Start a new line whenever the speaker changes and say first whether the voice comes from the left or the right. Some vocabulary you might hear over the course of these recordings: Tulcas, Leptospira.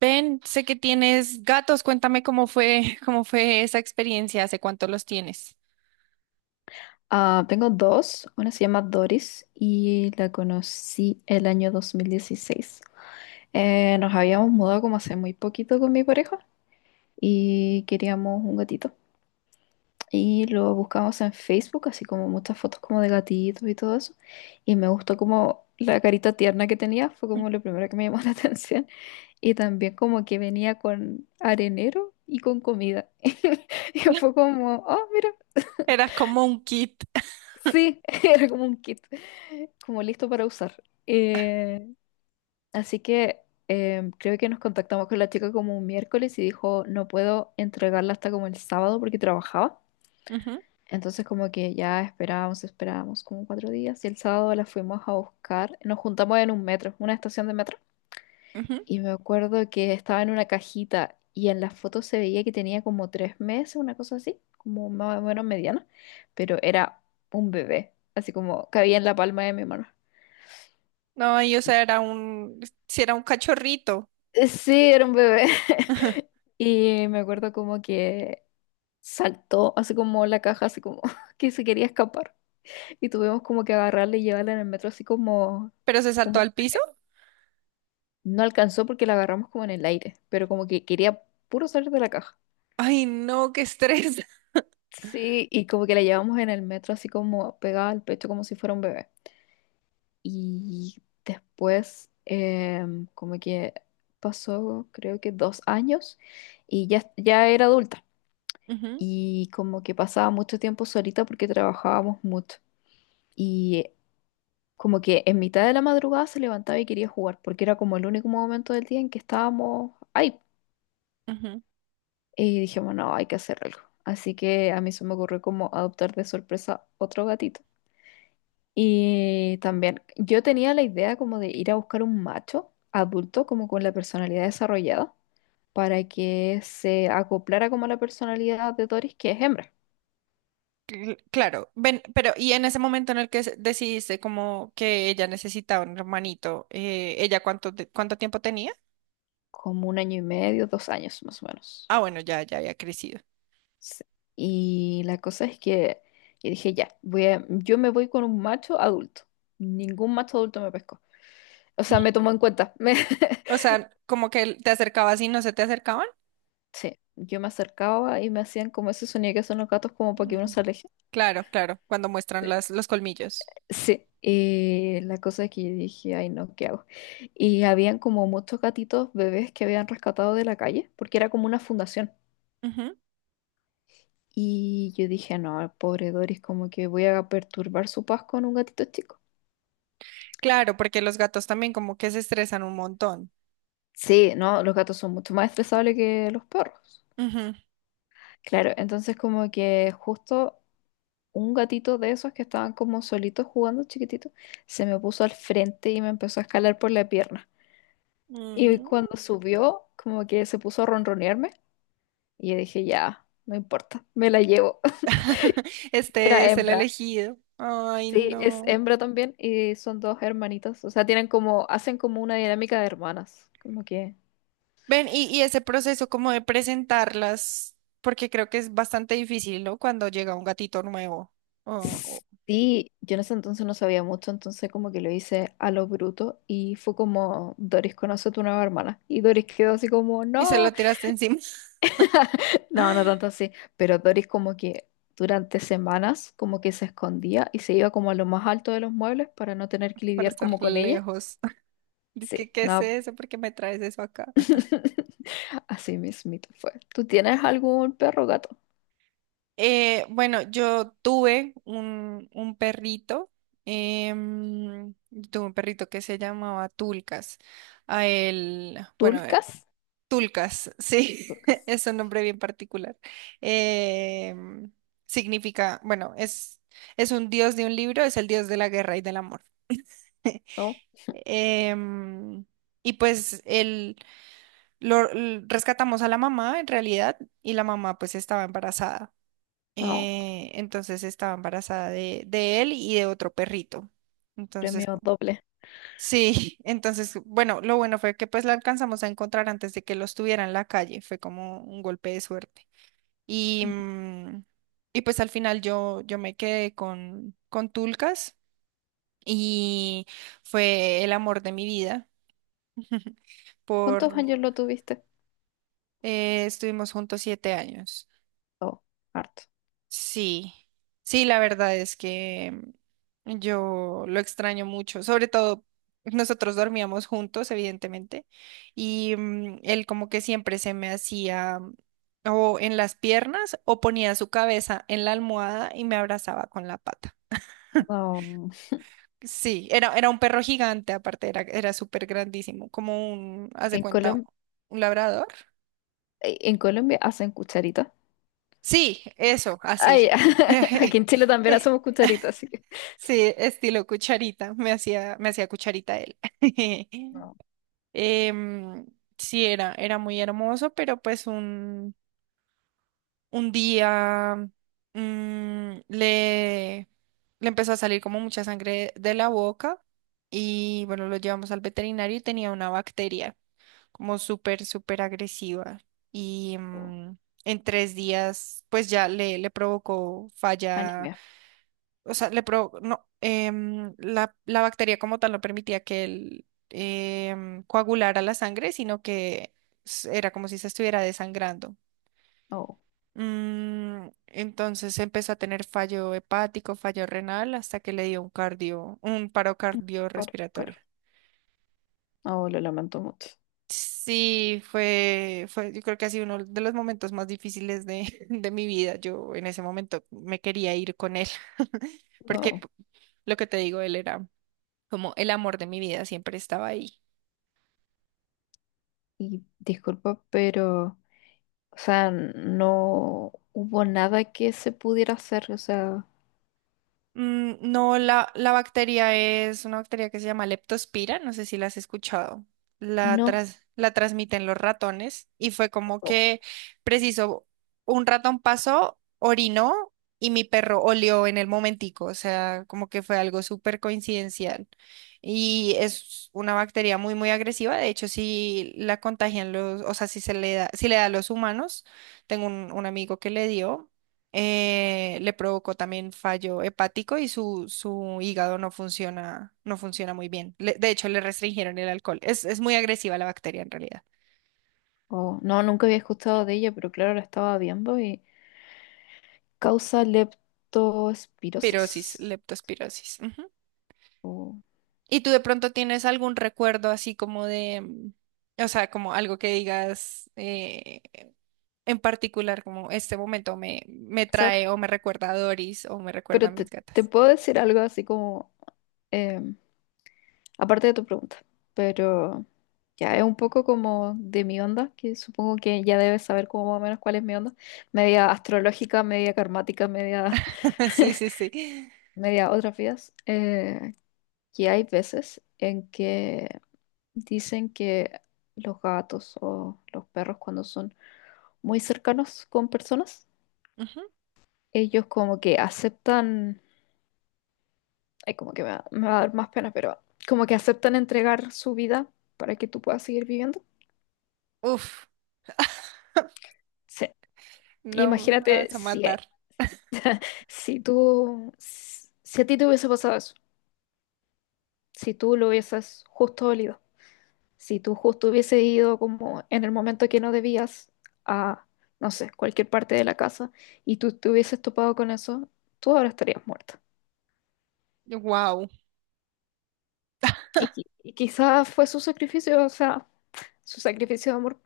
right: Ben, sé que tienes gatos, cuéntame cómo fue, cómo fue esa experiencia, hace cuánto los tienes.
left: Ah, tengo dos. Una se llama Doris y la conocí el año 2016. Nos habíamos mudado como hace muy poquito con mi pareja y queríamos un gatito. Y lo buscamos en Facebook, así como muchas fotos como de gatitos y todo eso. Y me gustó como la carita tierna que tenía, fue como lo primero que me llamó la atención. Y también como que venía con arenero y con comida. Y fue como, oh, mira,
right: Era como un kit.
left: sí, era como un kit, como listo para usar. Así que creo que nos contactamos con la chica como un miércoles y dijo, no puedo entregarla hasta como el sábado porque trabajaba.
right: Ujú,
left: Entonces como que ya esperábamos, esperábamos como 4 días y el sábado la fuimos a buscar. Nos juntamos en un metro, una estación de metro.
right: ujú.
left: Y me acuerdo que estaba en una cajita y en la foto se veía que tenía como 3 meses, una cosa así, como más o menos mediana, pero era un bebé, así como cabía en la palma de mi mano.
right: No, y o sea, era un, si era un cachorrito.
left: Sí, era un bebé.
right: Ajá.
left: Y me acuerdo como que saltó, así como la caja, así como que se quería escapar. Y tuvimos como que agarrarla y llevarla en el metro, así como,
right: Pero se saltó
left: como
right: al piso.
left: no alcanzó porque la agarramos como en el aire, pero como que quería puro salir de la caja.
right: Ay, no, qué estrés.
left: Sí, y como que la llevamos en el metro así como pegada al pecho como si fuera un bebé. Y después como que pasó creo que 2 años y ya, ya era adulta.
right: Ujú,
left: Y como que pasaba mucho tiempo solita porque trabajábamos mucho. Y como que en mitad de la madrugada se levantaba y quería jugar porque era como el único momento del día en que estábamos ahí.
right: ujú.
left: Y dijimos, no, hay que hacer algo. Así que a mí se me ocurrió como adoptar de sorpresa otro gatito. Y también yo tenía la idea como de ir a buscar un macho adulto, como con la personalidad desarrollada, para que se acoplara como a la personalidad de Doris, que es hembra,
right: Claro, ven, pero y en ese momento en el que decidiste como que ella necesitaba un hermanito, ¿ella cuánto, cuánto tiempo tenía?
left: como 1 año y medio, 2 años más o menos.
right: Ah, bueno, ya, ya había crecido.
left: Sí. Y la cosa es que yo dije, ya, yo me voy con un macho adulto. Ningún macho adulto me pescó. O sea, me tomó en cuenta.
right: O sea, como que te acercabas y no se te acercaban.
left: Sí, yo me acercaba y me hacían como ese sonido que son los gatos como para
right: Mm,
left: que uno se aleje.
right: claro, claro, cuando muestran las, los colmillos.
left: Sí, y la cosa es que yo dije, ay no, ¿qué hago? Y habían como muchos gatitos bebés que habían rescatado de la calle, porque era como una fundación. Y yo dije, no, pobre Doris, como que voy a perturbar su paz con un gatito chico.
right: Claro, porque los gatos también como que se estresan un montón.
left: Sí, no, los gatos son mucho más estresables que los perros.
right: Ujú.
left: Claro, entonces como que justo un gatito de esos que estaban como solitos jugando chiquitito, se me puso al frente y me empezó a escalar por la pierna. Y
right: Mm.
left: cuando subió, como que se puso a ronronearme. Y yo dije, ya, no importa, me la llevo. Y era
right: Este es el
left: hembra.
right: elegido. Ay,
left: Sí, es
right: no.
left: hembra también y son dos hermanitas. O sea, tienen como, hacen como una dinámica de hermanas. Como que...
right: Ven, y ese proceso como de presentarlas, porque creo que es bastante difícil, ¿no? Cuando llega un gatito nuevo o- o-
left: Sí, yo en ese entonces no sabía mucho, entonces como que lo hice a lo bruto y fue como, Doris, conoce a tu nueva hermana. Y Doris quedó así como,
right: y se lo
left: no,
right: tiraste encima.
left: no, no tanto así, pero Doris como que durante semanas como que se escondía y se iba como a lo más alto de los muebles para no tener que
right: Para
left: lidiar
right: estar
left: como con ella.
right: lejos. Dice
left: Sí,
right: que, ¿qué es
left: no,
right: eso? ¿Por qué me traes eso acá?
left: así mismito fue. ¿Tú tienes algún perro o gato?
right: Bueno, yo tuve un perrito, em, tuve un perrito que se llamaba Tulcas. A él, bueno,
left: ¿Tulcas?
right: Tulcas, sí,
left: Tulcas.
right: es un nombre bien particular. Em, Significa, bueno, es un dios de un libro, es el dios de la guerra y del amor.
left: No,
right: Em, y pues él, rescatamos a la mamá en realidad y la mamá pues estaba embarazada.
left: no.
right: Entonces estaba embarazada de él y de otro perrito. Entonces,
left: Premio doble.
right: sí, entonces, bueno, lo bueno fue que pues la alcanzamos a encontrar antes de que los tuviera en la calle. Fue como un golpe de suerte. Y,
left: Ujú.
right: y pues al final yo me quedé con Tulcas y fue el amor de mi vida.
left: ¿Cuántos
right: Por,
left: años lo tuviste?
right: estuvimos juntos 7 años.
left: No, harto.
right: Sí, sí, la verdad es que yo lo extraño mucho, sobre todo nosotros dormíamos juntos, evidentemente, y él como que siempre se me hacía o en las piernas o ponía su cabeza en la almohada y me abrazaba con la pata.
left: No.
right: Sí, era, era un perro gigante, aparte era, era súper grandísimo, como un, haz de
left: En
right: cuenta,
left: Colom,
right: un labrador.
left: en Colombia hacen cucharitas.
right: Sí, eso,
left: Ay,
right: así.
left: aquí en Chile también hacemos cucharitas, así que.
right: Sí, estilo cucharita, me hacía cucharita él.
left: No.
right: Em, sí, era, era muy hermoso, pero pues un día le, le empezó a salir como mucha sangre de la boca y bueno, lo llevamos al veterinario y tenía una bacteria como súper, súper agresiva y
left: No.
right: en tres días pues ya le provocó falla,
left: Anemia.
right: o sea, le no, la, la bacteria como tal no permitía que él coagulara la sangre, sino que era como si se estuviera desangrando.
left: No,
right: Entonces empezó a tener fallo hepático, fallo renal, hasta que le dio un cardio, un paro
left: por claro.
right: cardiorrespiratorio.
left: No, lo lamento mucho.
right: Sí, fue, fue, yo creo que ha sido uno de los momentos más difíciles de, de mi vida. Yo en ese momento me quería ir con él, porque
left: No.
right: lo que te digo, él era como el amor de mi vida, siempre estaba ahí.
left: Y disculpa, pero, o sea, no hubo nada que se pudiera hacer. O sea,
right: No, la bacteria es una bacteria que se llama Leptospira, no sé si la has escuchado. La,
left: no,
right: la transmiten los ratones y fue como
left: oh,
right: que, preciso, un ratón pasó, orinó y mi perro olió en el momentico, o sea, como que fue algo súper coincidencial. Y es una bacteria muy, muy agresiva, de hecho, si la contagian los, o sea, si se le da, si le da a los humanos, tengo un amigo que le dio. Le provocó también fallo hepático y su hígado no funciona, no funciona muy bien. De hecho, le restringieron el alcohol. Es muy agresiva la bacteria en realidad.
left: oh, no, nunca había escuchado de ella, pero claro, la estaba viendo y causa
right: Pirosis,
left: leptospirosis.
right: leptospirosis. Ujú.
left: Oh, o-
right: ¿Y tú de pronto tienes algún recuerdo así como de, o sea, como algo que digas, en particular, como este momento me, me
left: ¿sabes?
right: trae o me recuerda a Doris o me recuerda
left: Pero
right: a
left: te,
right: mis
left: te
right: gatas?
left: puedo decir algo así como, em, aparte de tu pregunta, pero ya es un poco como de mi onda, que supongo que ya debes saber como más o menos cuál es mi onda, media astrológica, media karmática, media,
right: Sí, sí, sí.
left: media otras vidas, que hay veces en que dicen que los gatos o los perros cuando son muy cercanos con personas,
right: Ujú.
left: ellos como que aceptan, ay, como que me va a dar más pena, pero como que aceptan entregar su vida para que tú puedas seguir viviendo.
right: Uf,
left: Sí.
right: no me
left: Imagínate
right: vas a
left: si,
right: matar.
left: si tú, si a ti te hubiese pasado eso, si tú lo hubieses justo olido. Si tú justo hubiese ido como en el momento que no debías a, no sé, cualquier parte de la casa y tú te hubieses topado con eso, tú ahora estarías muerta.
right: Wow.
left: Y, y quizás fue su sacrificio, o sea, su sacrificio de amor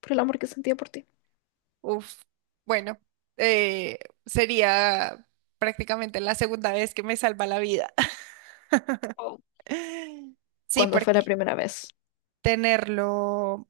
left: por el amor que sentía por ti.
right: Uf, bueno, eh, sería prácticamente la segunda vez que me salva la vida.
left: Oh.
right: Sí,
left: Cuando fue la
right: porque
left: primera vez
right: tenerlo...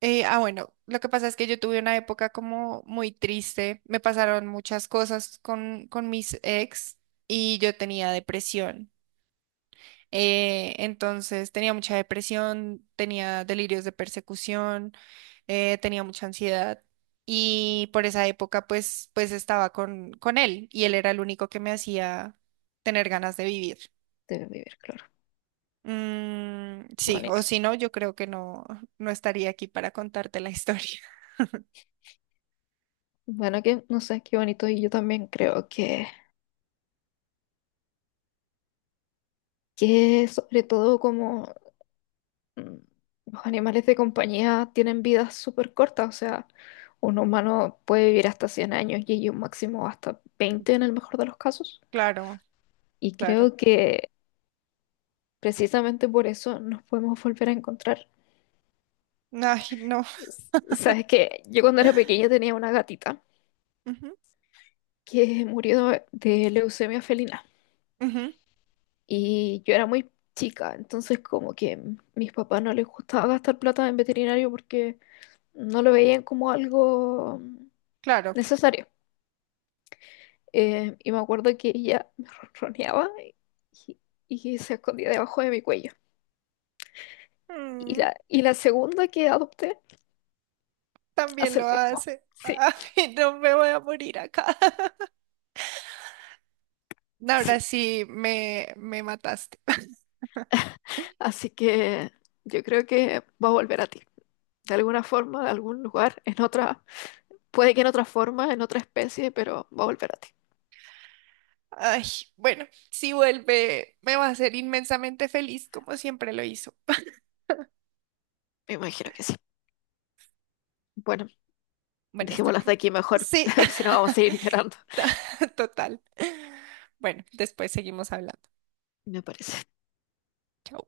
right: bueno, lo que pasa es que yo tuve una época como muy triste, me pasaron muchas cosas con mis ex y yo tenía depresión. Entonces tenía mucha depresión, tenía delirios de persecución, tenía mucha ansiedad y por esa época pues, pues estaba con él y él era el único que me hacía tener ganas de vivir.
left: de vivir, claro. Qué
right: Sí, o
left: bonito.
right: si no, yo creo que no, no estaría aquí para contarte la historia.
left: Bueno, que no sé, qué bonito. Y yo también creo que, sobre todo como mm, los animales de compañía tienen vidas súper cortas, o sea, un humano puede vivir hasta 100 años y ellos máximo hasta 20 en el mejor de los casos.
right: Claro,
left: Y
right: claro.
left: creo que precisamente por eso nos podemos volver a encontrar.
right: Ay, no.
left: Sabes que yo cuando era pequeña tenía una gatita
right: Ujú,
left: que murió de leucemia felina
right: ujú,
left: y yo era muy chica, entonces como que mis papás no les gustaba gastar plata en veterinario porque no lo veían como algo
right: claro.
left: necesario. Y me acuerdo que ella me ronroneaba y, se escondía debajo de mi cuello. Y
right: Mm,
left: la, y la segunda que adopté
right: también
left: hace lo
right: lo
left: mismo.
right: hace.
left: Sí,
right: Ay, no me voy a morir acá.
left: sí.
right: Ahora sí me mataste.
left: Así que yo creo que va a volver a ti. De alguna forma, de algún lugar, en otra, puede que en otra forma, en otra especie, pero va a volver a ti.
right: Ay, bueno, si vuelve, me va a hacer inmensamente feliz, como siempre lo hizo.
left: Me imagino que sí. Bueno,
right: Bueno, está
left: dejémoslo hasta
right: bien.
left: aquí mejor,
right: Sí,
left: si no vamos a seguir llorando,
right: total. Bueno, después seguimos hablando.
left: me parece.
right: Chao.